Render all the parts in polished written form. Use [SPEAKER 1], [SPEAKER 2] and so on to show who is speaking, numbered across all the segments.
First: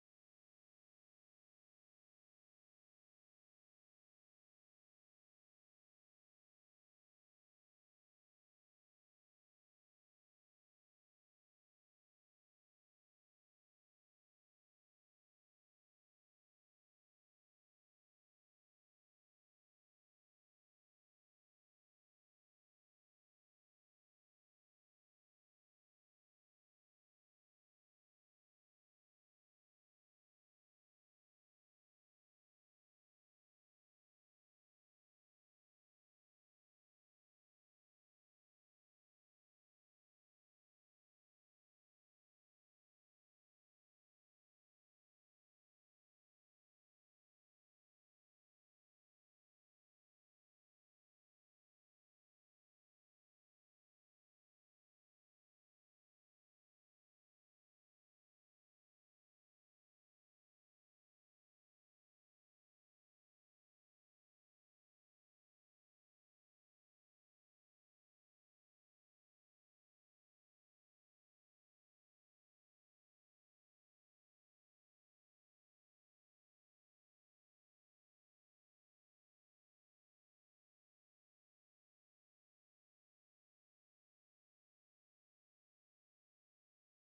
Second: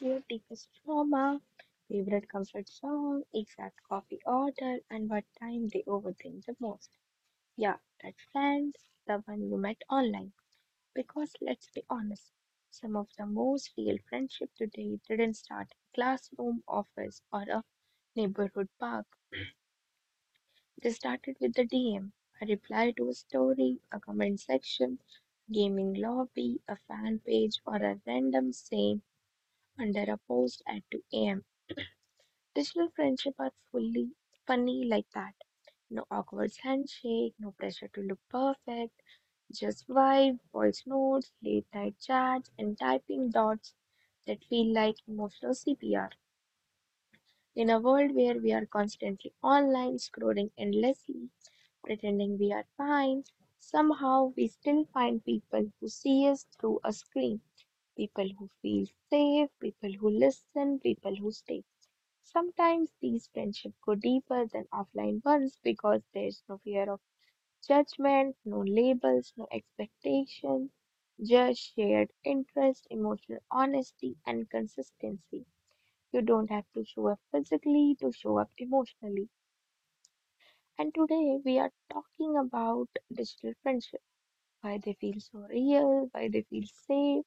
[SPEAKER 1] their deepest trauma, favorite comfort song, exact coffee order, and what time they overthink the most. Yeah, that friend, the one you met online. Because let's be honest, some of the most real friendship today didn't start in a classroom, office, or a neighborhood park. They started with the DM, a reply to a story, a comment section, gaming lobby, a fan page, or a random saying under a post at 2 a.m. Digital friendship are fully funny like that. No awkward handshake, no pressure to look perfect, just vibe, voice notes, late night chats, and typing dots that feel like emotional CPR. In a world where we are constantly online, scrolling endlessly, pretending we are fine, somehow we still find people who see us through a screen, people who feel safe, people who listen, people who stay. Sometimes these friendships go deeper than offline ones because there's no fear of judgment, no labels, no expectations, just shared interest, emotional honesty, and consistency. You don't have to show up physically to show up emotionally. And today we are talking about digital friendship, why they feel so real, why they feel safe,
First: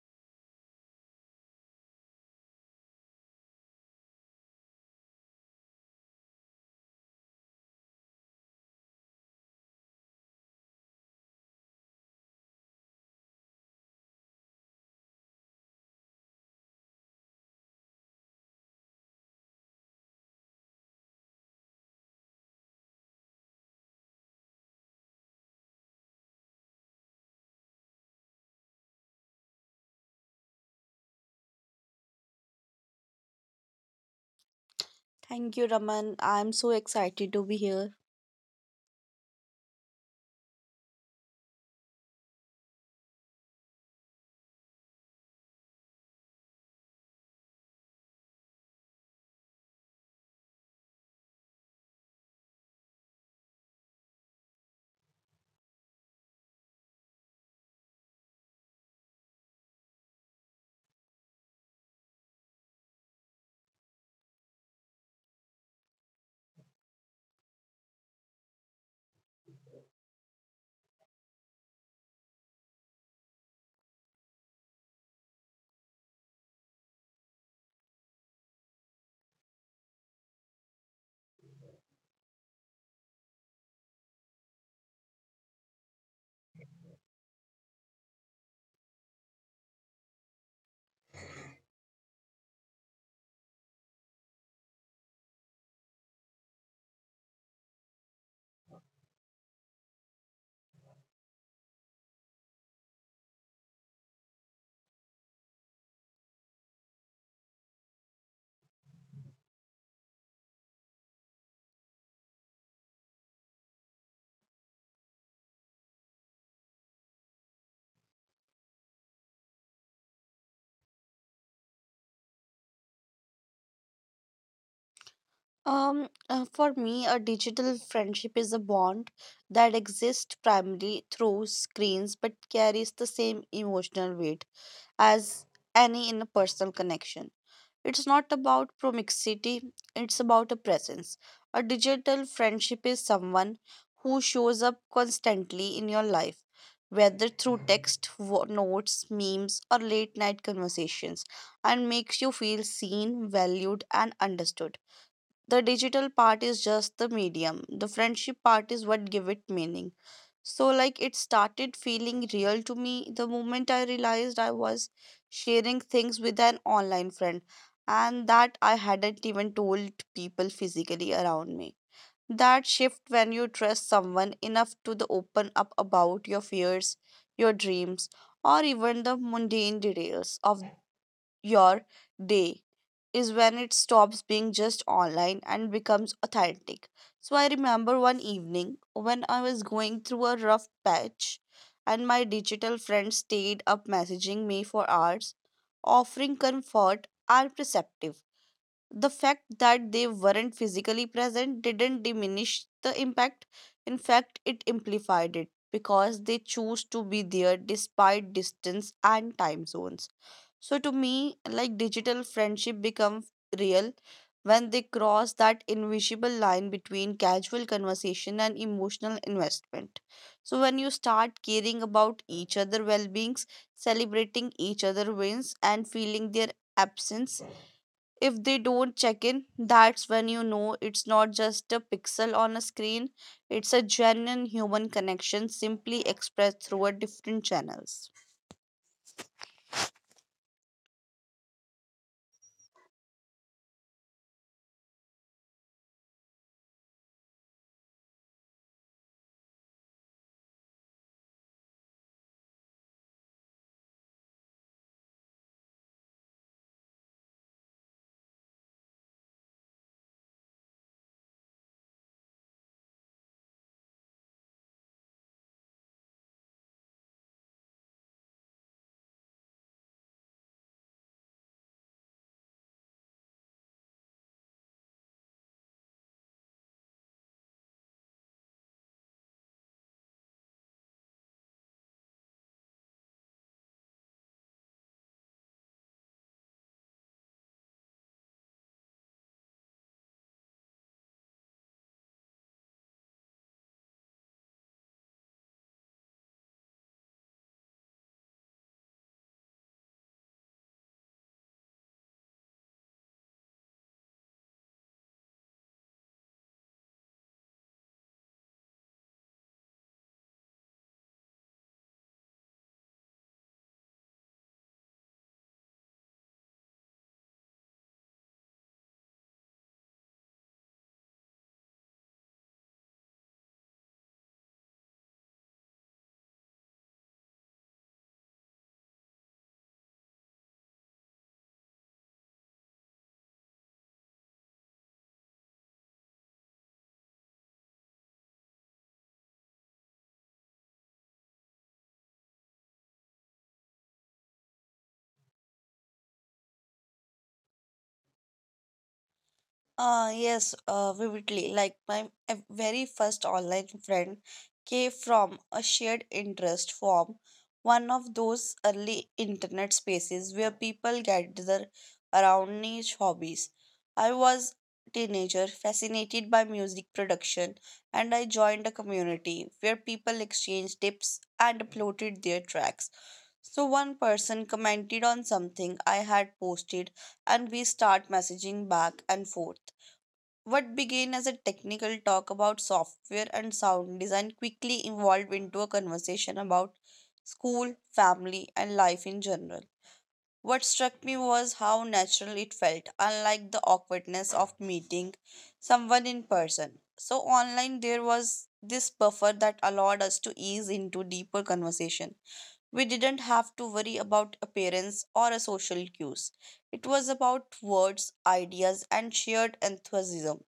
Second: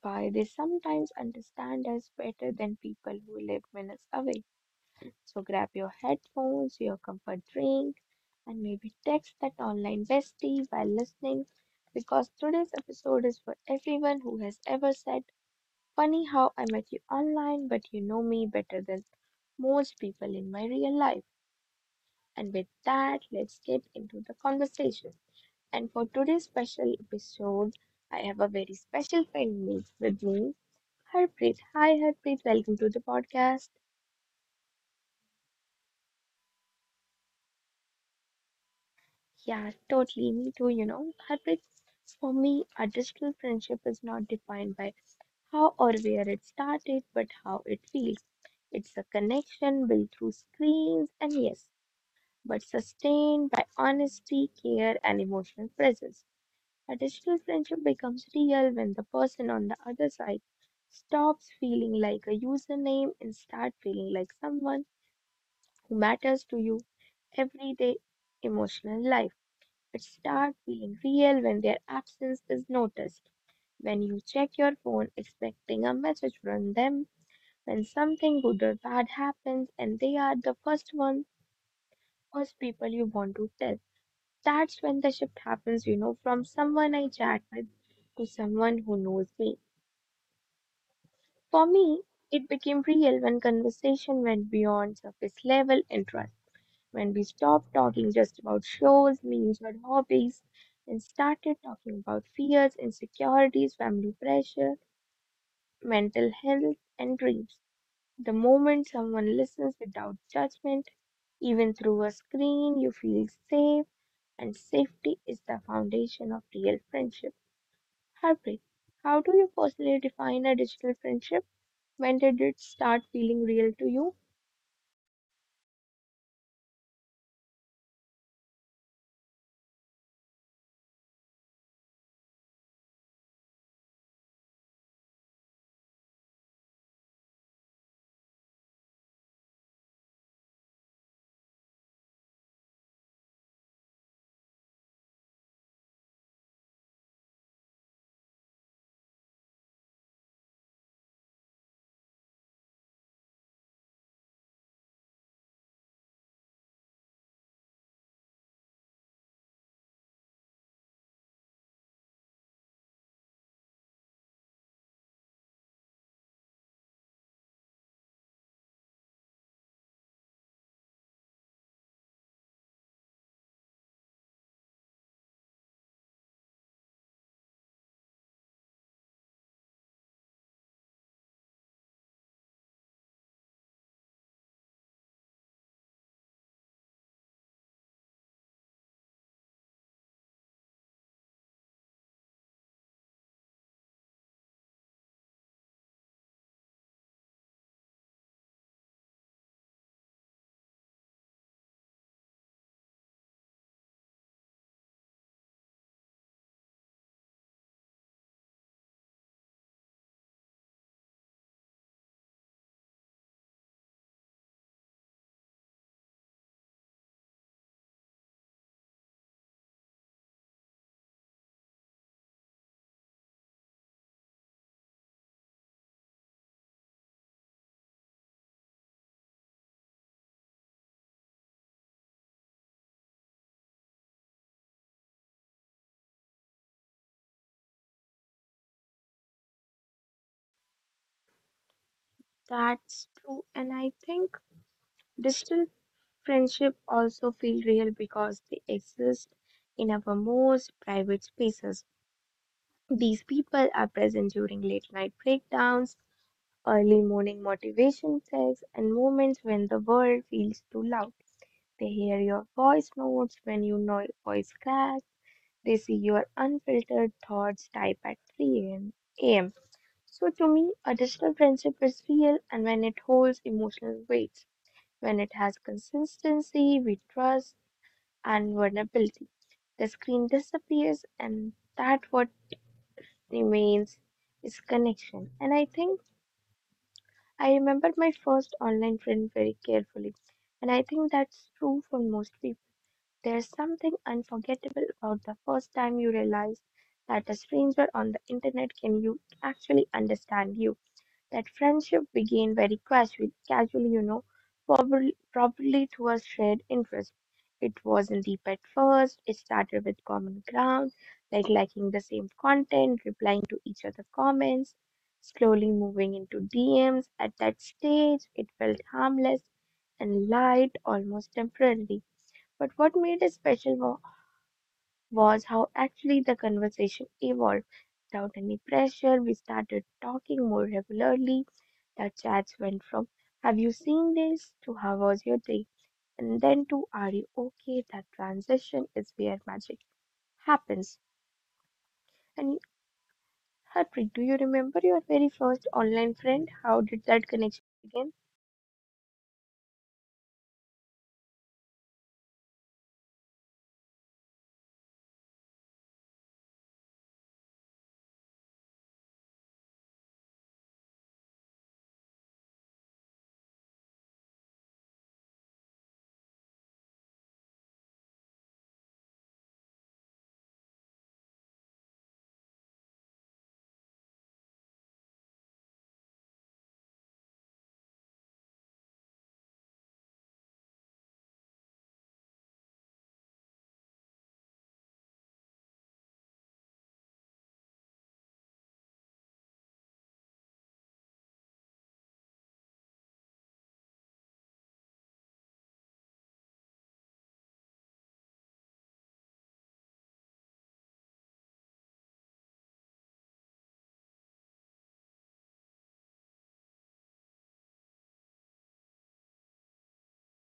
[SPEAKER 1] why they sometimes understand us better than people who live minutes away. So grab your headphones, your comfort drink, and maybe text that online bestie while listening, because today's episode is for everyone who has ever said, "Funny how I met you online, but you know me better than most people in my real life." And with that, let's get into the conversation. And for today's special episode, I have a very special friend with me, Harpreet. Hi, Harpreet. Welcome to the podcast.
[SPEAKER 2] Thank you, Raman. I'm so excited to be here.
[SPEAKER 1] Yeah, totally. Me too, you know. Heartbreak, for me, a digital friendship is not defined by how or where it started, but how it feels. It's a connection built through screens and yes, but sustained by honesty, care, and emotional presence. A digital friendship becomes real when the person on the other side stops feeling like a username and start feeling like someone who matters to you everyday emotional life. But start feeling real when their absence is noticed. When you check your phone expecting a message from them, when something good or bad happens and they are the first one, first people you want to tell. That's when the shift happens, you know, from someone I chat with to someone who knows me. For me, it became real when conversation went beyond surface level interest. When we stopped talking just about shows, memes, or hobbies and started talking about fears, insecurities, family pressure, mental health, and dreams. The moment someone listens without judgment, even through a screen, you feel safe, and safety is the foundation of real friendship. Harpreet, how do you personally define a digital friendship? When did it start feeling real to you?
[SPEAKER 2] For me, a digital friendship is a bond that exists primarily through screens but carries the same emotional weight as any in a personal connection. It's not about proximity, it's about a presence. A digital friendship is someone who shows up constantly in your life, whether through text, notes, memes, or late night conversations, and makes you feel seen, valued, and understood. The digital part is just the medium, the friendship part is what give it meaning. So like it started feeling real to me the moment I realized I was sharing things with an online friend and that I hadn't even told people physically around me. That shift when you trust someone enough to the open up about your fears, your dreams, or even the mundane details of your day is when it stops being just online and becomes authentic. So I remember one evening when I was going through a rough patch and my digital friends stayed up messaging me for hours, offering comfort and perspective. The fact that they weren't physically present didn't diminish the impact. In fact, it amplified it because they chose to be there despite distance and time zones. So to me, like digital friendship become real when they cross that invisible line between casual conversation and emotional investment. So when you start caring about each other well-beings, celebrating each other wins and feeling their absence if they don't check in, that's when you know it's not just a pixel on a screen, it's a genuine human connection simply expressed through a different channels.
[SPEAKER 1] That's true. And I think digital friendship also feel real because they exist in our most private spaces. These people are present during late night breakdowns, early morning motivation texts, and moments when the world feels too loud. They hear your voice notes when you know voice cracks. They see your unfiltered thoughts type at 3 a.m. a m. So to me, a digital friendship is real and when it holds emotional weight, when it has consistency, we trust, and vulnerability. The screen disappears, and that what remains is connection. And I think I remember my first online friend very carefully, and I think that's true for most people. There's something unforgettable about the first time you realize that a stranger on the internet can you actually understand you. That friendship began very casually, you know, probably through a shared interest. It wasn't deep at first. It started with common ground, like liking the same content, replying to each other's comments, slowly moving into DMs. At that stage, it felt harmless and light, almost temporarily. But what made it special was how actually the conversation evolved. Without any pressure, we started talking more regularly. The chats went from, "Have you seen this?" to "How was your day?" And then to, "Are you okay?" That transition is where magic happens. And Harpreet, do you remember your very first online friend? How did that connection begin?
[SPEAKER 2] Yes, vividly. Like my very first online friend came from a shared interest forum, one of those early internet spaces where people gather around niche hobbies. I was teenager fascinated by music production and I joined a community where people exchanged tips and uploaded their tracks. So one person commented on something I had posted and we start messaging back and forth. What began as a technical talk about software and sound design quickly evolved into a conversation about school, family, and life in general. What struck me was how natural it felt, unlike the awkwardness of meeting someone in person. So, online, there was this buffer that allowed us to ease into deeper conversation. We didn't have to worry about appearance or a social cues. It was about words, ideas, and shared enthusiasm.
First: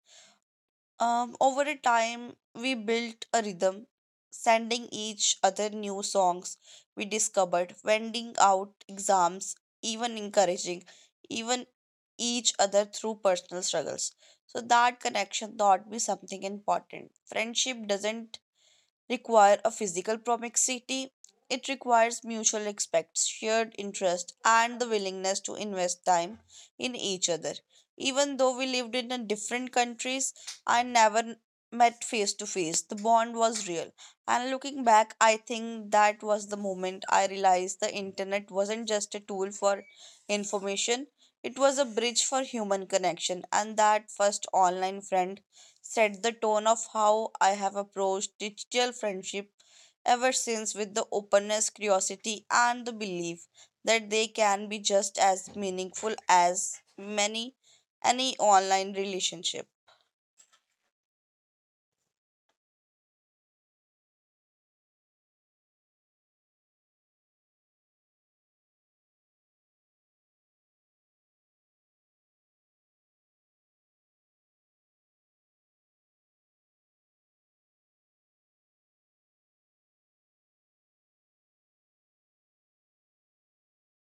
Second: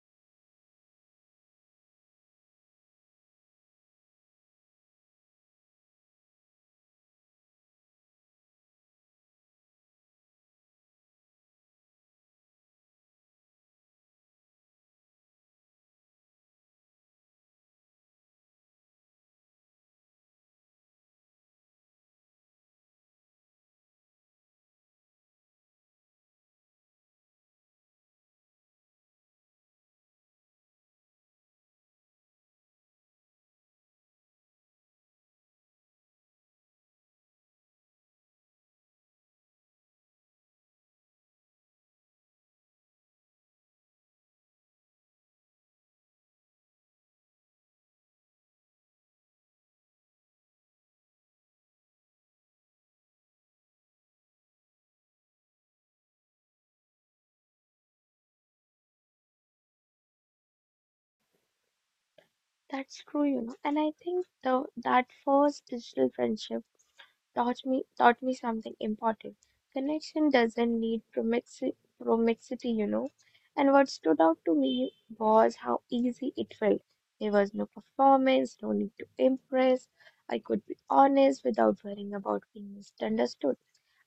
[SPEAKER 2] Over a time, we built a rhythm, sending each other new songs we discovered, vending out exams, even encouraging, even each other through personal struggles. So that connection taught me something important. Friendship doesn't require a physical proximity. It requires mutual respect, shared interest, and the willingness to invest time in each other. Even though we lived in a different countries and never met face to face, the bond was real. And looking back, I think that was the moment I realized the internet wasn't just a tool for information, it was a bridge for human connection. And that first online friend set the tone of how I have approached digital friendship ever since with the openness, curiosity, and the belief that they can be just as meaningful as many any online relationship.
[SPEAKER 1] That's true, you know. And I think the that first digital friendship taught me something important. Connection doesn't need promixity, you know. And what stood out to me was how easy it felt. There was no performance, no need to impress. I could be honest without worrying about being misunderstood.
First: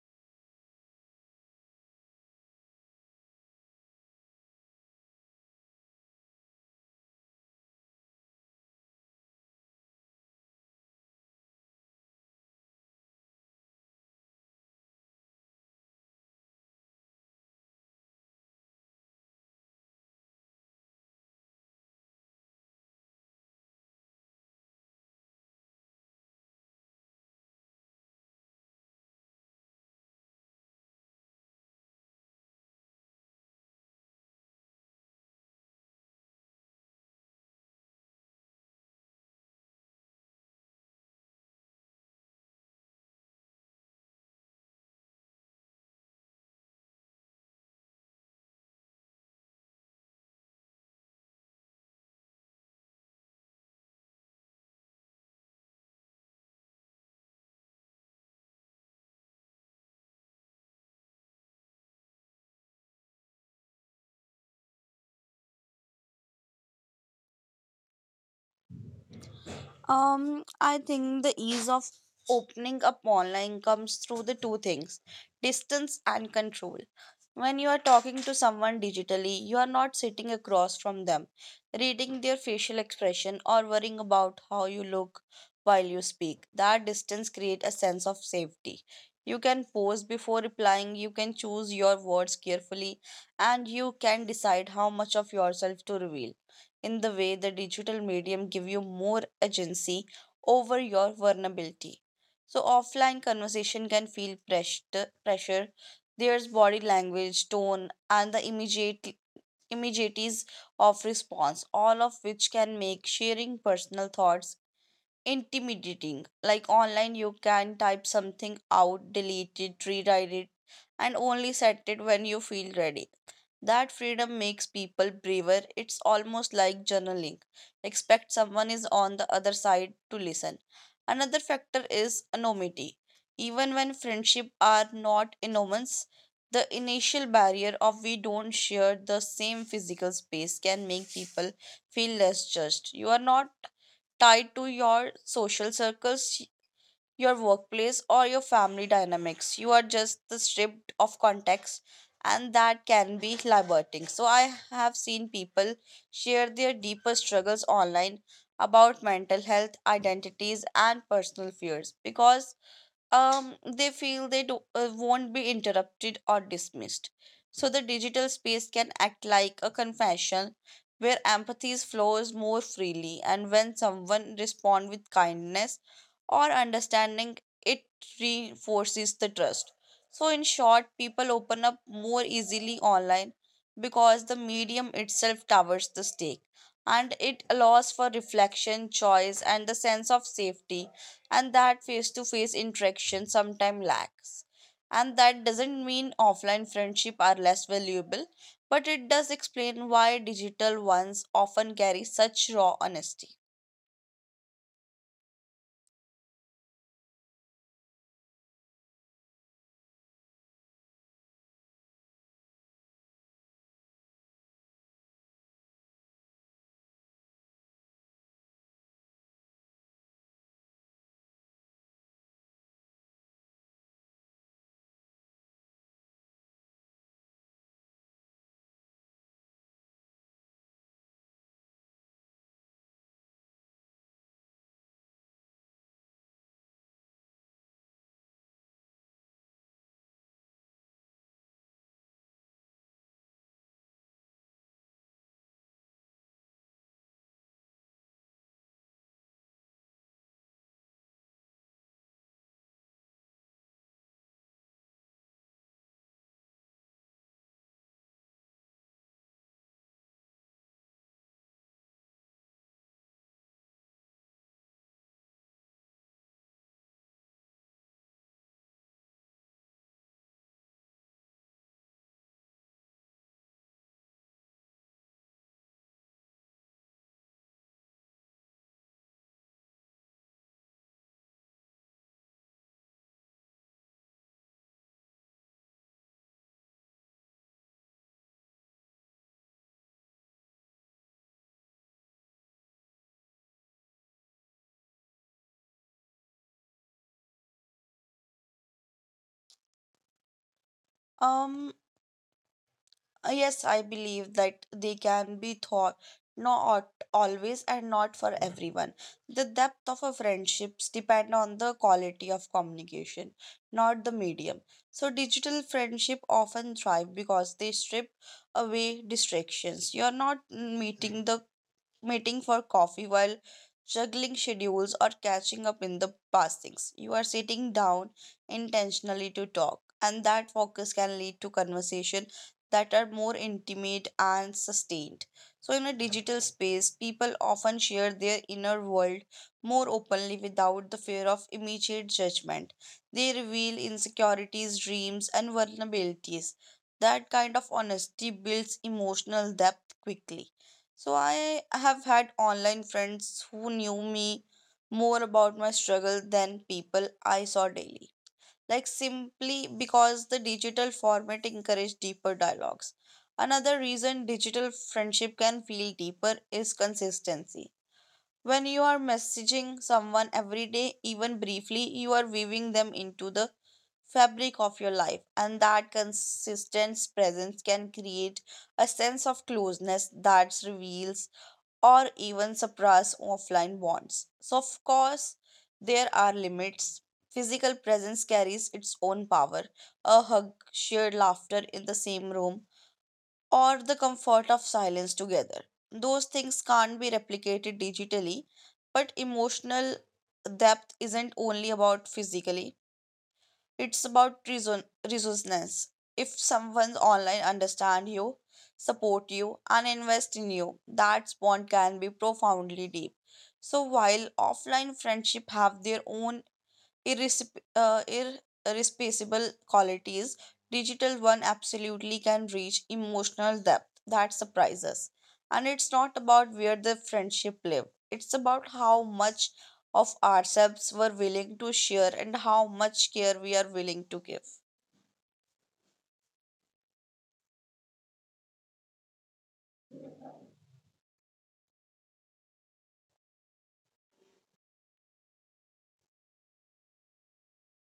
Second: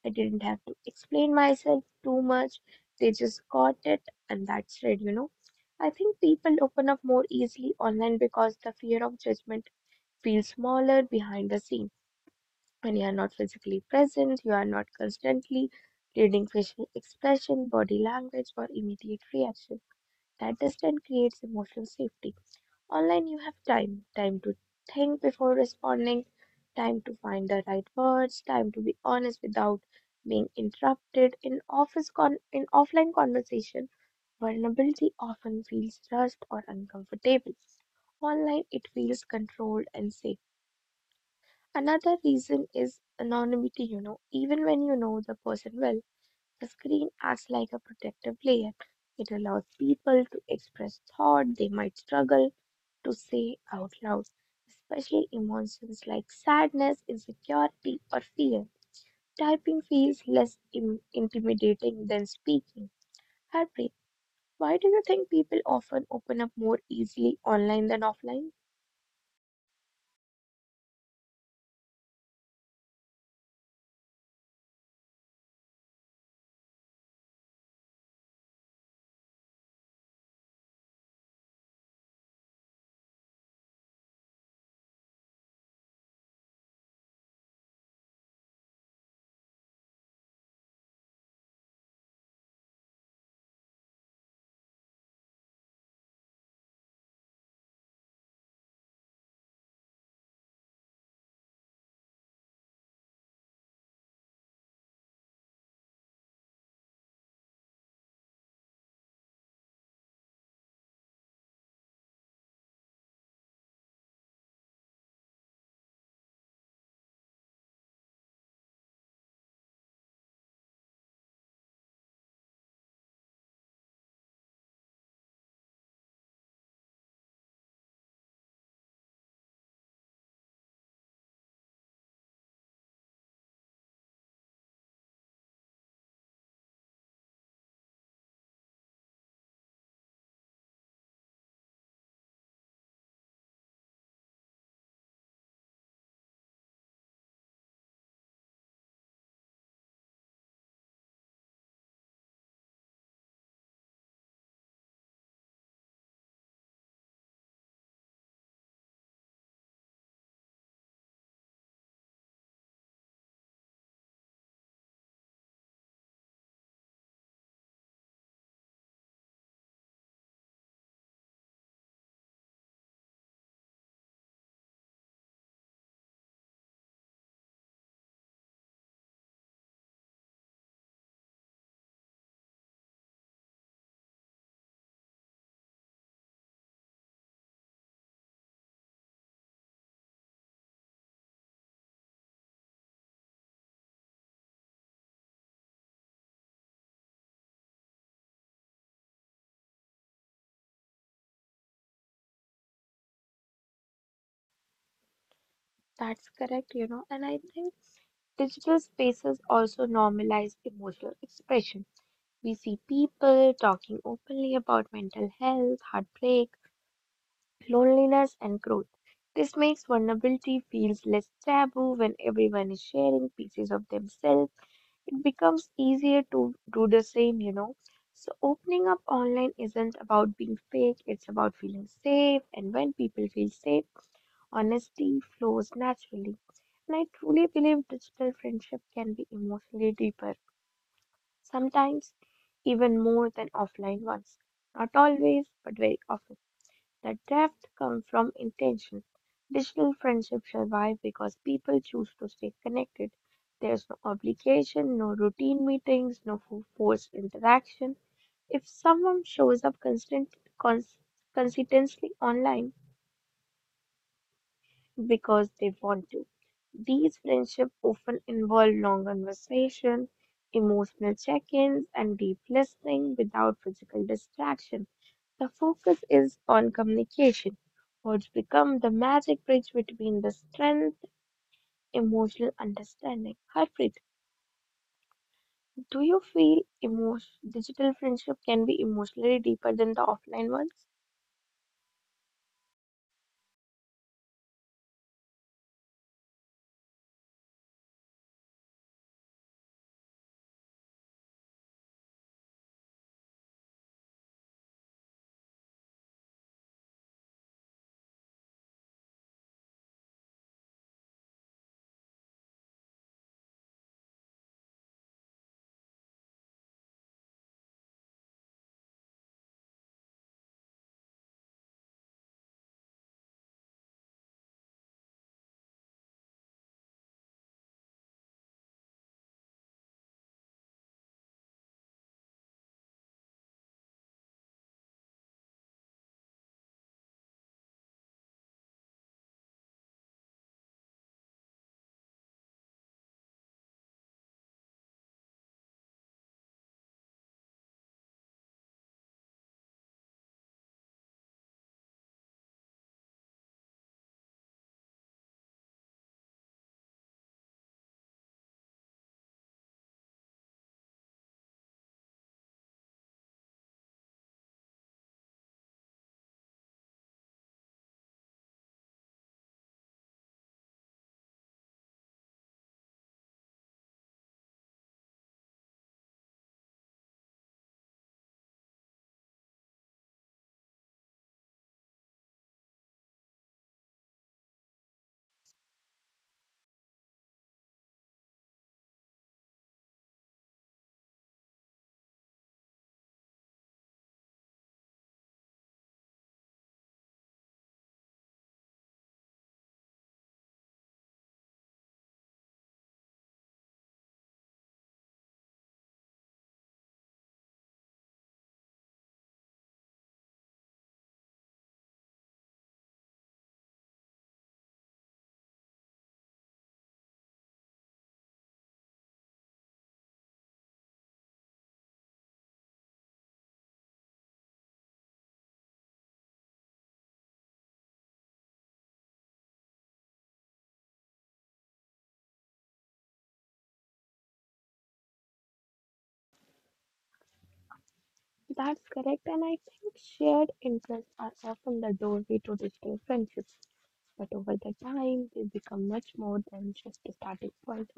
[SPEAKER 1] I didn't have to explain myself too much. They just caught it, and that's it, you know. I think people open up more easily online because the fear of judgment feels smaller behind the scenes. When you are not physically present, you are not constantly reading facial expression, body language, or immediate reaction. That distance creates emotional safety. Online, you have time to think before responding, time to find the right words, time to be honest without being interrupted. In offline conversation, vulnerability often feels rushed or uncomfortable. Online, it feels controlled and safe. Another reason is anonymity, you know. Even when you know the person well, the screen acts like a protective layer. It allows people to express thought they might struggle to say out loud, especially emotions like sadness, insecurity, or fear. Typing feels intimidating than speaking. Harpreet, why do you think people often open up more easily online than offline?
[SPEAKER 2] I think the ease of opening up online comes through the two things, distance and control. When you are talking to someone digitally, you are not sitting across from them, reading their facial expression, or worrying about how you look while you speak. That distance creates a sense of safety. You can pause before replying, you can choose your words carefully, and you can decide how much of yourself to reveal in the way the digital medium give you more agency over your vulnerability. So offline conversation can feel pressure. There's body language, tone, and the immediates of response, all of which can make sharing personal thoughts intimidating. Like online, you can type something out, delete it, rewrite it, and only set it when you feel ready, that freedom makes people braver. It's almost like journaling. Expect someone is on the other side to listen. Another factor is anonymity. Even when friendships are not enormous, the initial barrier of we don't share the same physical space can make people feel less judged. You are not tied to your social circles, your workplace or your family dynamics. You are just the stripped of context and that can be liberating. So I have seen people share their deeper struggles online about mental health, identities and personal fears because they feel they won't be interrupted or dismissed. So the digital space can act like a confession where empathy flows more freely, and when someone responds with kindness or understanding, it reinforces the trust. So, in short, people open up more easily online because the medium itself covers the stake and it allows for reflection, choice, and the sense of safety and that face to face interaction sometimes lacks. And that doesn't mean offline friendship are less valuable, but it does explain why digital ones often carry such raw honesty.
[SPEAKER 1] That's correct, you know, and I think digital spaces also normalize emotional expression. We see people talking openly about mental health, heartbreak, loneliness, and growth. This makes vulnerability feels less taboo when everyone is sharing pieces of themselves. It becomes easier to do the same, you know. So opening up online isn't about being fake, it's about feeling safe. And when people feel safe, honesty flows naturally. And I truly believe digital friendship can be emotionally deeper, sometimes even more than offline ones. Not always, but very often. The depth comes from intention. Digital friendships survive because people choose to stay connected. There's no obligation, no routine meetings, no forced interaction. If someone shows up cons- consistently online, because they want to. These friendships often involve long conversation, emotional check-ins, and deep listening without physical distraction. The focus is on communication, which become the magic bridge between the strength, emotional understanding. Harpreet, do you feel emo digital friendship can be emotionally deeper than the offline ones?
[SPEAKER 2] Um yes, I believe that they can be thought, not always and not for everyone. The depth of a friendships depend on the quality of communication, not the medium. So digital friendship often thrive because they strip away distractions. You're not meeting for coffee while juggling schedules or catching up in the past. You are sitting down intentionally to talk, and that focus can lead to conversation that are more intimate and sustained. So, in a digital space, people often share their inner world more openly without the fear of immediate judgment. They reveal insecurities, dreams, and vulnerabilities. That kind of honesty builds emotional depth quickly. So I have had online friends who knew me more about my struggle than people I saw daily. Like simply because the digital format encouraged deeper dialogues. Another reason digital friendship can feel deeper is consistency. When you are messaging someone every day, even briefly, you are weaving them into the fabric of your life, and that consistent presence can create a sense of closeness that reveals or even suppress offline bonds. So, of course, there are limits. Physical presence carries its own power. A hug, shared laughter in the same room, or the comfort of silence together. Those things can't be replicated digitally, but emotional depth isn't only about physically, it's about reason resourcefulness. If someone online understand you, support you, and invest in you, that bond can be profoundly deep. So while offline friendship have their own irresp- uh, irreplaceable qualities, digital one absolutely can reach emotional depth that surprises. And it's not about where the friendship lived, it's about how much of ourselves we're willing to share and how much care we are willing to give.
[SPEAKER 1] That's correct, and I think shared interests are often the doorway to digital friendships. But over the time, they become much more than just a starting point.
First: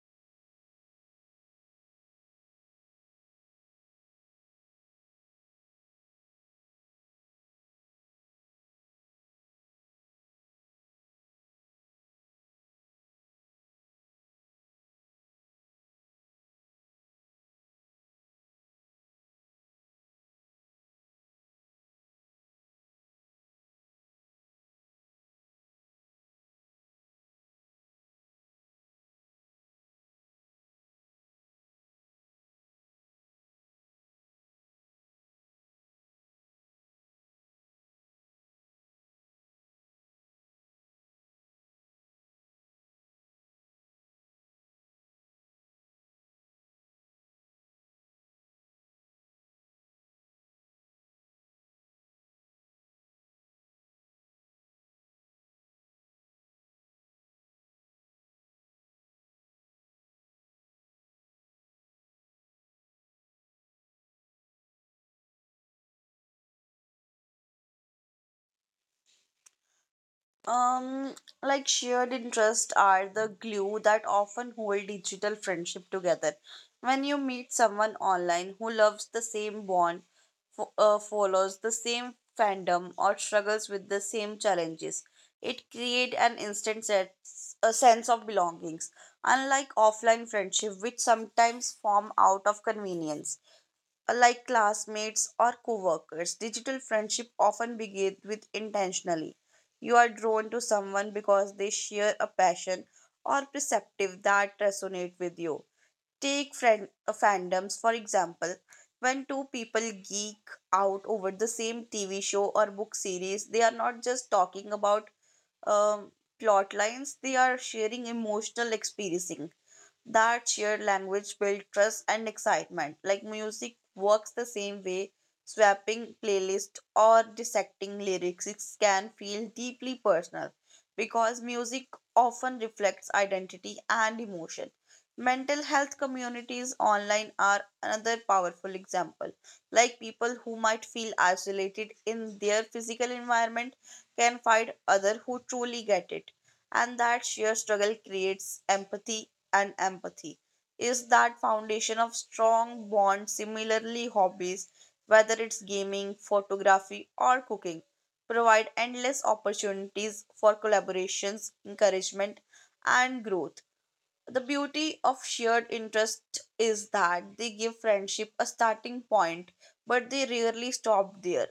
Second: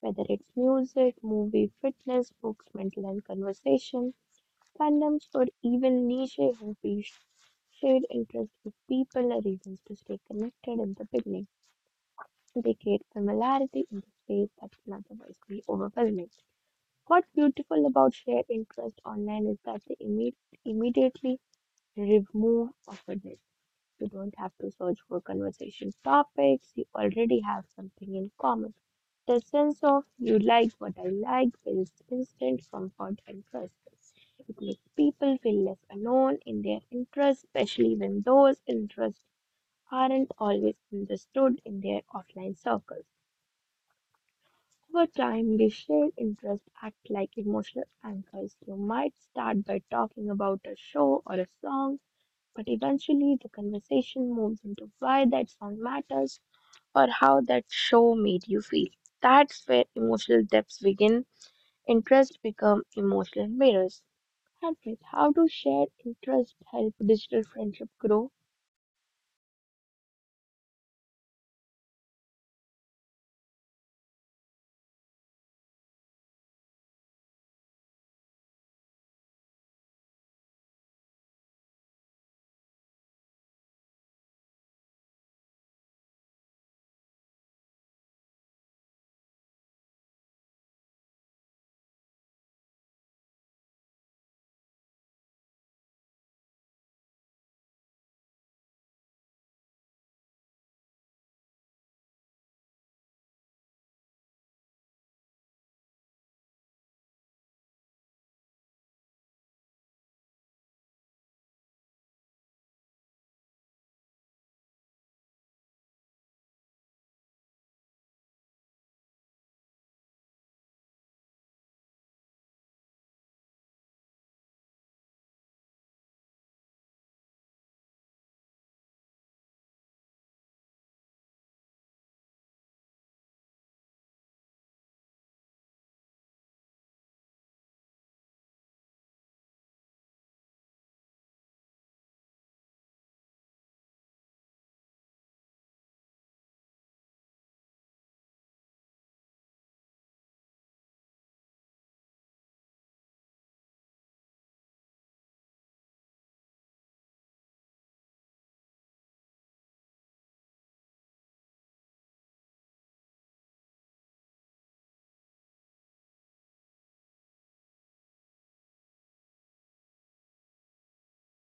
[SPEAKER 1] Whether it's music, movie, fitness, books, mental and conversation, fandoms, or even niche hobbies, shared interests give people a reason to stay connected in the beginning. They create familiarity in the space that can otherwise be overwhelming. What's beautiful about shared interest online is that they immediately remove offer it. You don't have to search for conversation topics. You already have something in common. The sense of you like what I like builds instant comfort and trust. It makes people feel less alone in their interests, especially when those interests aren't always understood in their offline circles. Over time, these shared interests act like emotional anchors. You might start by talking about a show or a song, but eventually, the conversation moves into why that song matters or how that show made you feel. That's where emotional depths begin. Interests become emotional mirrors. Harpreet, how do shared interests help digital friendship grow?
[SPEAKER 2] Um, like shared interests are the glue that often hold digital friendship together. When you meet someone online who loves the same bond, follows the same fandom, or struggles with the same challenges, it creates an a sense of belongings. Unlike offline friendship, which sometimes form out of convenience like classmates or coworkers, digital friendship often begins with intentionally. You are drawn to someone because they share a passion or perspective that resonate with you. Take friend fandoms for example. When two people geek out over the same TV show or book series, they are not just talking about um, plot lines; they are sharing emotional experiencing. That shared language builds trust and excitement. Like music works the same way. Swapping playlist or dissecting lyrics can feel deeply personal because music often reflects identity and emotion. Mental health communities online are another powerful example, like people who might feel isolated in their physical environment can find other who truly get it, and that shared struggle creates empathy, and empathy is that foundation of strong bonds. Similarly hobbies, whether it's gaming photography or cooking, provide endless opportunities for collaborations, encouragement and growth. The beauty of shared interest is that they give friendship a starting point, but they rarely stop there.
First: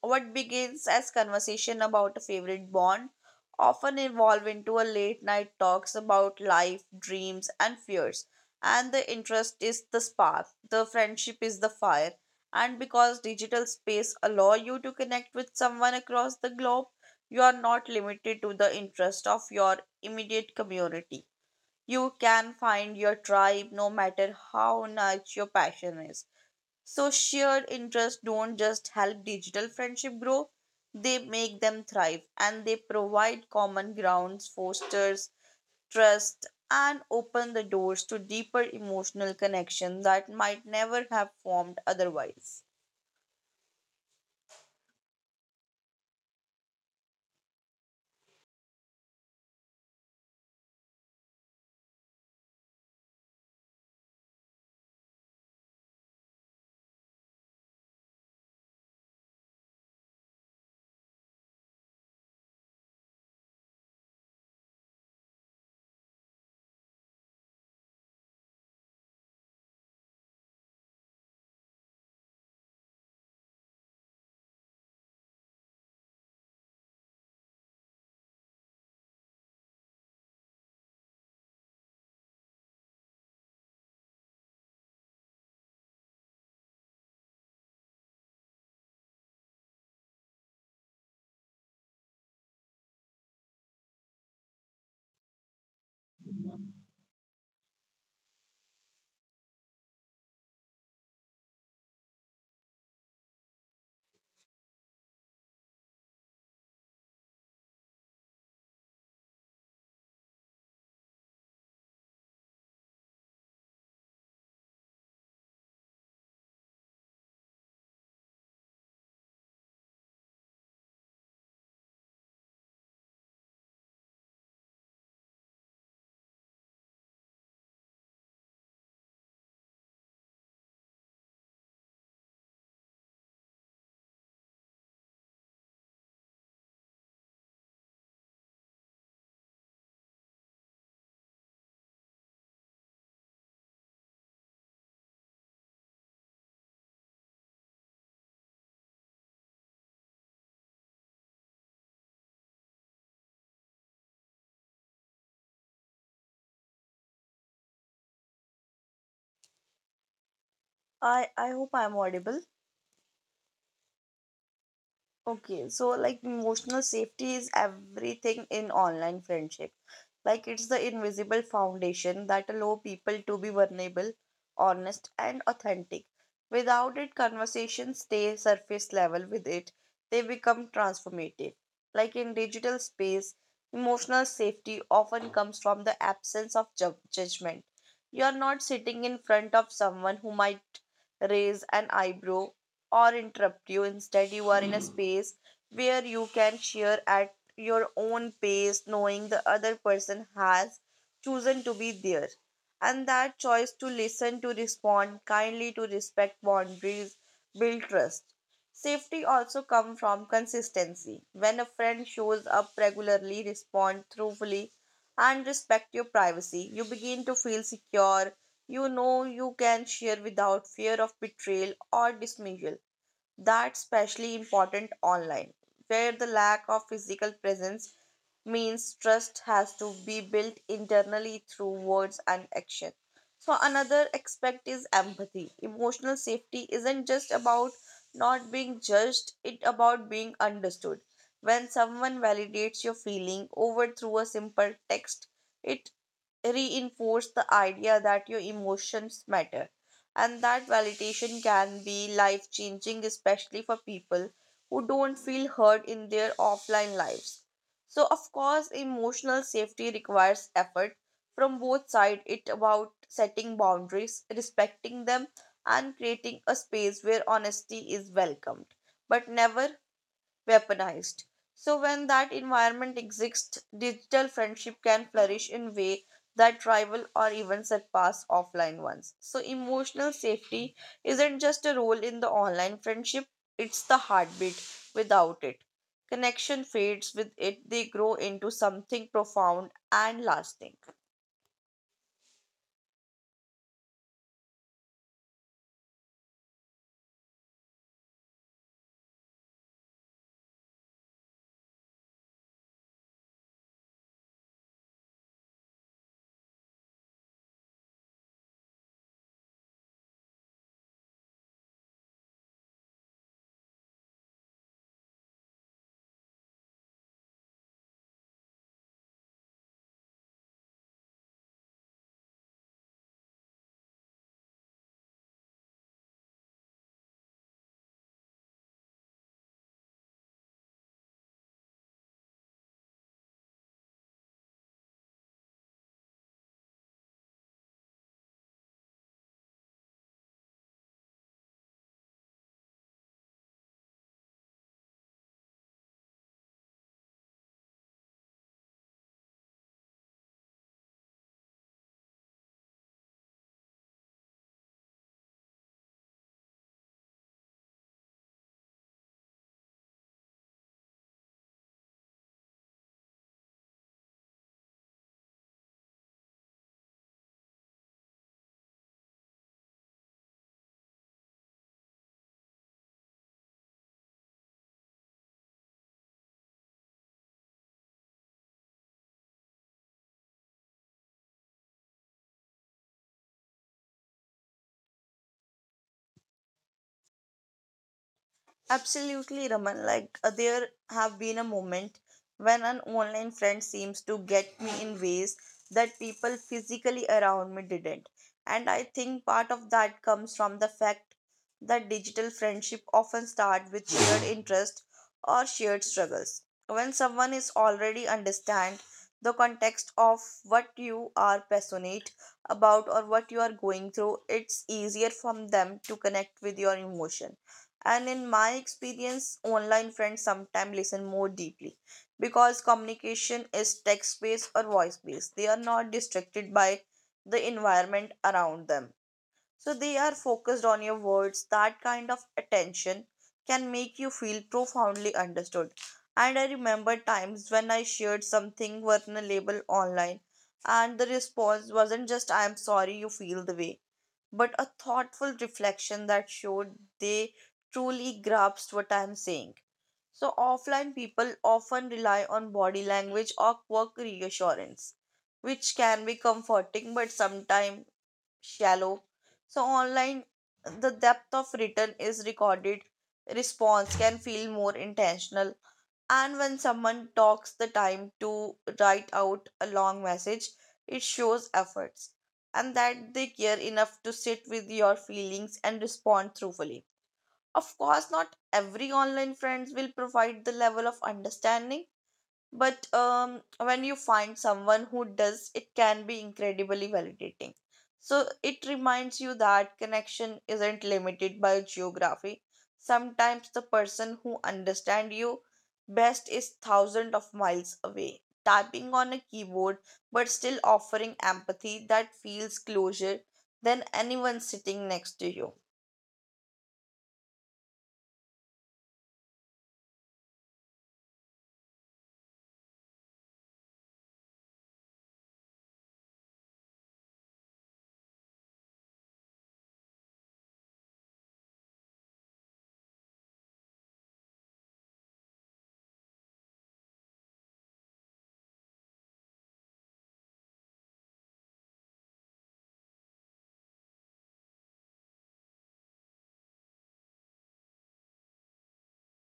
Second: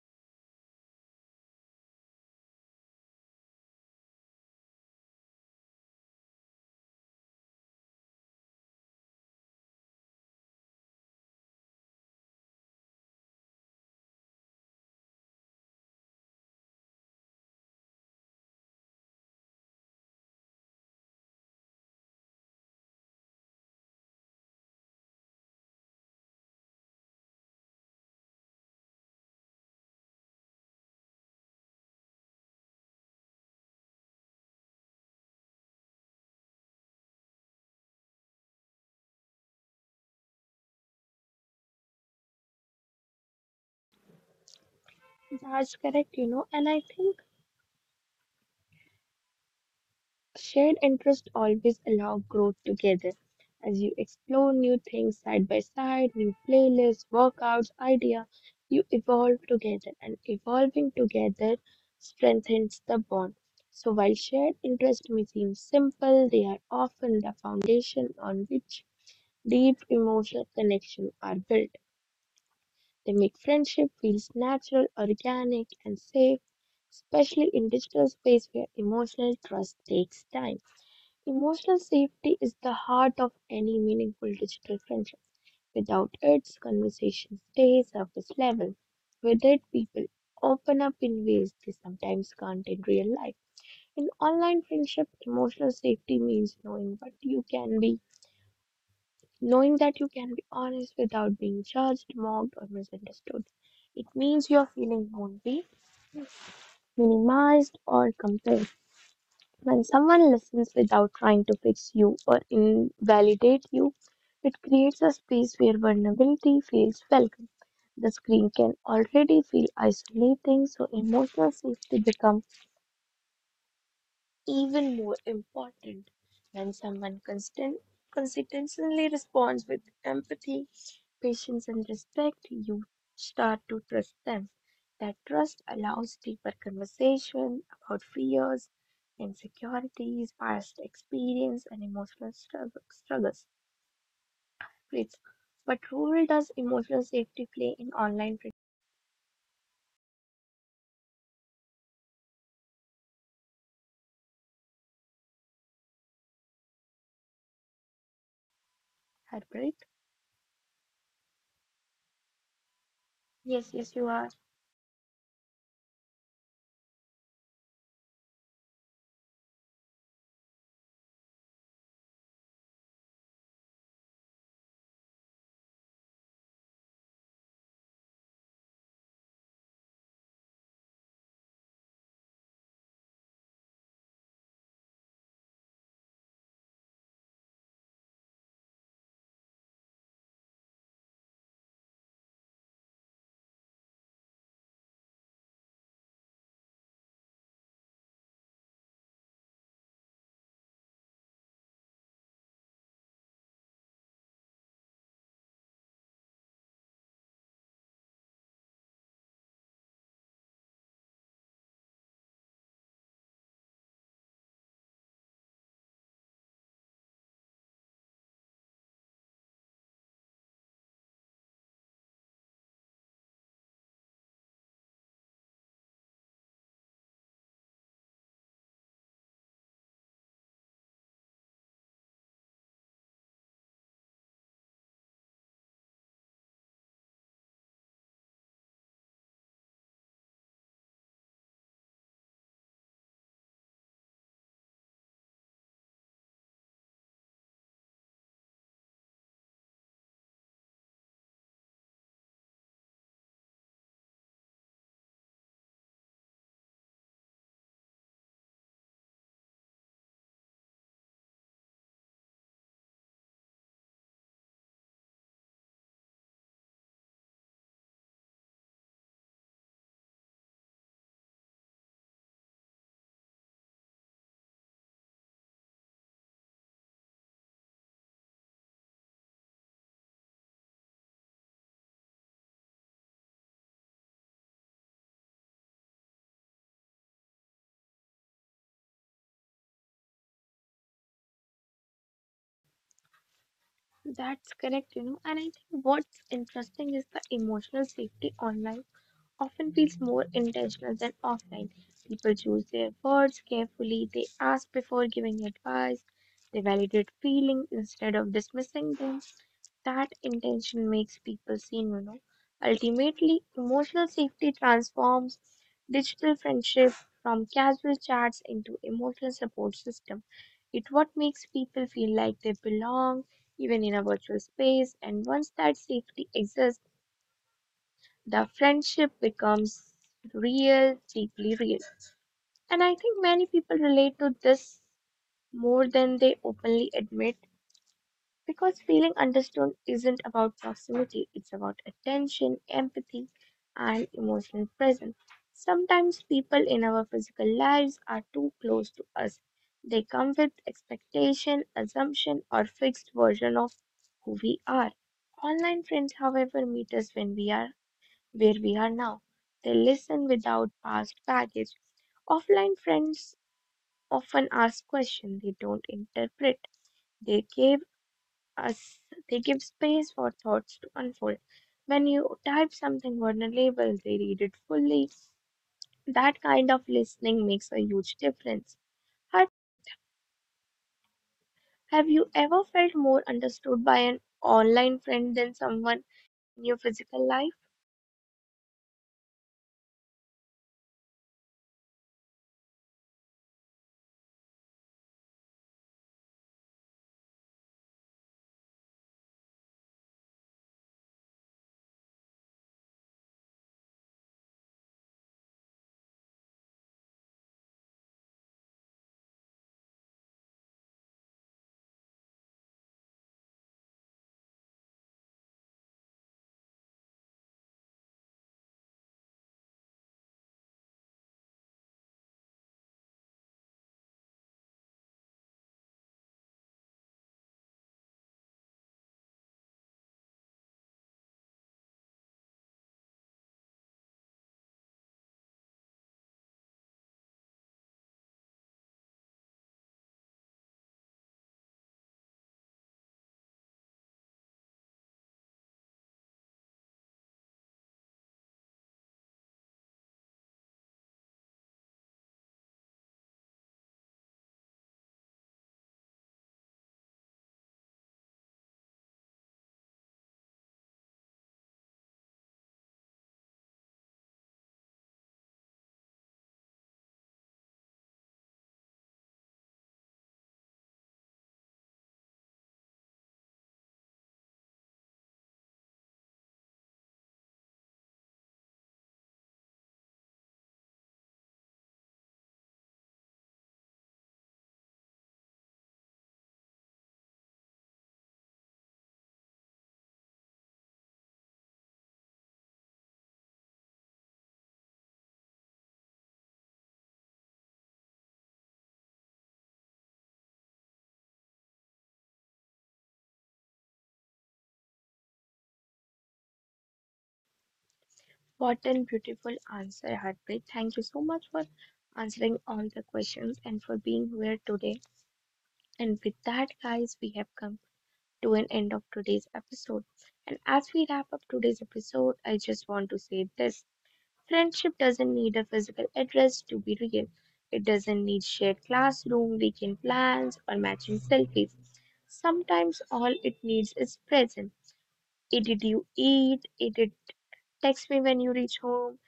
[SPEAKER 2] What begins as conversation about a favorite bond often evolve into a late night talks about life, dreams, and fears. And the interest is the spark, the friendship is the fire. And because digital space allow you to connect with someone across the globe, you are not limited to the interest of your immediate community, you can find your tribe no matter how niche your passion is. So, shared interests don't just help digital friendship grow, they make them thrive and they provide common grounds, fosters trust, and open the doors to deeper emotional connection that might never have formed otherwise.
[SPEAKER 1] That's correct, you know, and I think shared interests always allow growth together as you explore new things side by side, new playlists, workouts, idea, you evolve together and evolving together strengthens the bond. So while shared interests may seem simple, they are often the foundation on which deep emotional connections are built. They make friendship feels natural, organic and safe, especially in digital space where emotional trust takes time. Emotional safety is the heart of any meaningful digital friendship. Without it, conversations stay surface level. With it, people open up in ways they sometimes can't in real life. In online friendship, emotional safety means knowing what you can be, knowing that you can be honest without being judged, mocked, or misunderstood. It means your feelings won't be minimized or compared. When someone listens without trying to fix you or invalidate you, it creates a space where vulnerability feels welcome. The screen can already feel isolating, so emotional safety becomes even more important. When someone consistently responds with empathy, patience, and respect, you start to trust them. That trust allows deeper conversation about fears, insecurities, past experience, and emotional struggles. Breeds. What role does emotional safety play in heartbreak?
[SPEAKER 2] I hope I'm audible.
[SPEAKER 1] Yes, yes, you are.
[SPEAKER 2] Okay, so like emotional safety is everything in online friendship. Like it's the invisible foundation that allow people to be vulnerable, honest, and authentic. Without it, conversations stay surface level. With it, they become transformative. Like in digital space, emotional safety often comes from the absence of judgment. You are not sitting in front of someone who might raise an eyebrow or interrupt you. Instead, you are in a space where you can share at your own pace, knowing the other person has chosen to be there. And that choice to listen, to respond kindly, to respect boundaries, build trust. Safety also comes from consistency. When a friend shows up regularly, respond truthfully, and respect your privacy, you begin to feel secure. You know you can share without fear of betrayal or dismissal. That's especially important online, where the lack of physical presence means trust has to be built internally through words and action. So, another aspect is empathy. Emotional safety isn't just about not being judged, it's about being understood. When someone validates your feeling over through a simple text, it reinforces the idea that your emotions matter, and that validation can be life changing, especially for people who don't feel heard in their offline lives. So, of course, emotional safety requires effort from both sides. It about setting boundaries, respecting them, and creating a space where honesty is welcomed, but never weaponized. So when that environment exists, digital friendship can flourish in way that rival or even surpass offline ones. So emotional safety isn't just a role in the online friendship, it's the heartbeat without it. Connection fades with it, they grow into something profound and lasting.
[SPEAKER 1] That's correct, you know. And I think what's interesting is the emotional safety online often feels more intentional than offline. People choose their words carefully, they ask before giving advice, they validate feelings instead of dismissing them. That intention makes people seen, you know. Ultimately, emotional safety transforms digital friendship from casual chats into emotional support system. It what makes people feel like they belong even in a virtual space, and once that safety exists the friendship becomes real, deeply real. And I think many people relate to this more than they openly admit, because feeling understood isn't about proximity, it's about attention, empathy, and emotional presence. Sometimes people in our physical lives are too close to us. They come with expectation, assumption, or fixed version of who we are. Online friends, however, meet us when we are where we are now. They listen without past baggage. Offline friends often ask questions they don't interpret. They give us they give space for thoughts to unfold. When you type something vulnerable, they read it fully. That kind of listening makes a huge difference. Have, have you ever felt more understood by an online friend than someone in your physical life?
[SPEAKER 2] Absolutely, Raman. Like, there have been a moment when an online friend seems to get me in ways that people physically around me didn't. And I think part of that comes from the fact that digital friendship often start with shared interest or shared struggles. When someone is already understand the context of what you are passionate about or what you are going through, it's easier for them to connect with your emotion. And in my experience, online friends sometimes listen more deeply, because communication is text based or voice based, they are not distracted by the environment around them, so they are focused on your words. That kind of attention can make you feel profoundly understood. And I remember times when I shared something vulnerable online and the response wasn't just I am sorry you feel the way, but a thoughtful reflection that showed they truly grasped what I'm saying. So, offline people often rely on body language or work reassurance, which can be comforting but sometimes shallow. So, online, the depth of written is recorded response can feel more intentional, and when someone talks the time to write out a long message, it shows efforts and that they care enough to sit with your feelings and respond truthfully. Of course, not every online friends will provide the level of understanding, but when you find someone who does, it can be incredibly validating. So it reminds you that connection isn't limited by geography. Sometimes the person who understands you best is thousands of miles away, typing on a keyboard, but still offering empathy that feels closer than anyone sitting next to you.
[SPEAKER 1] What a beautiful answer, Harpreet. Thank you so much for answering all the questions and for being here today. And with that, guys, we have come to an end of today's episode. And as we wrap up today's episode, I just want to say this: friendship doesn't need a physical address to be real, it doesn't need shared classroom, weekend plans, or matching selfies. Sometimes all it needs is present. Hey, did you eat? Hey, did text me when you reach home?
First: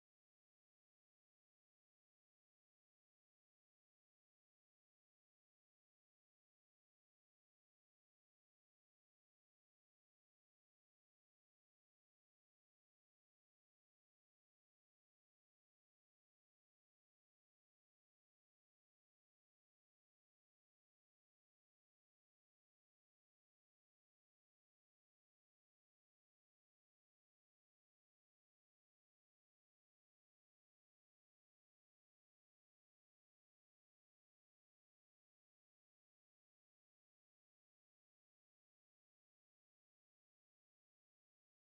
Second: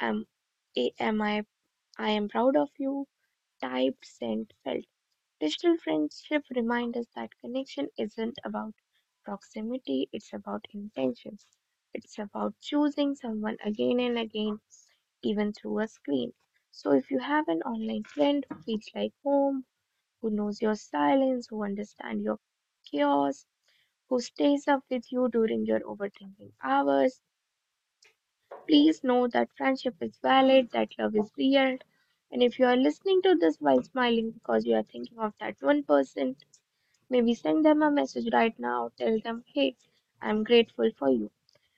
[SPEAKER 1] Am hey, am I am proud of you, typed, sent, felt. Digital friendship reminds us that connection isn't about proximity, it's about intentions. It's about choosing someone again and again, even through a screen. So if you have an online friend who feels like home, who knows your silence, who understands your chaos, who stays up with you during your overthinking hours, please know that friendship is valid, that love is real. And if you are listening to this while smiling because you are thinking of that one person, maybe send them a message right now. Tell them, "Hey, I'm grateful for you."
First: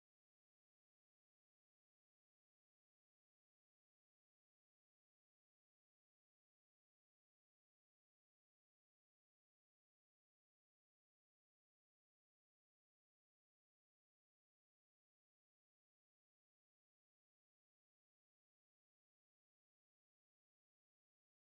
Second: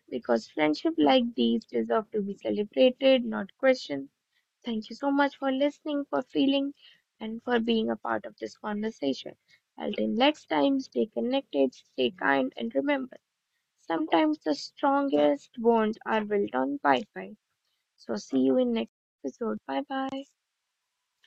[SPEAKER 1] Because friendship like these deserve to be celebrated, not questioned. Thank you so much for listening, for feeling, and for being a part of this conversation. Until next time, stay connected, stay kind, and remember sometimes the strongest bonds are built on Wi Fi. So see you in next episode. Bye bye.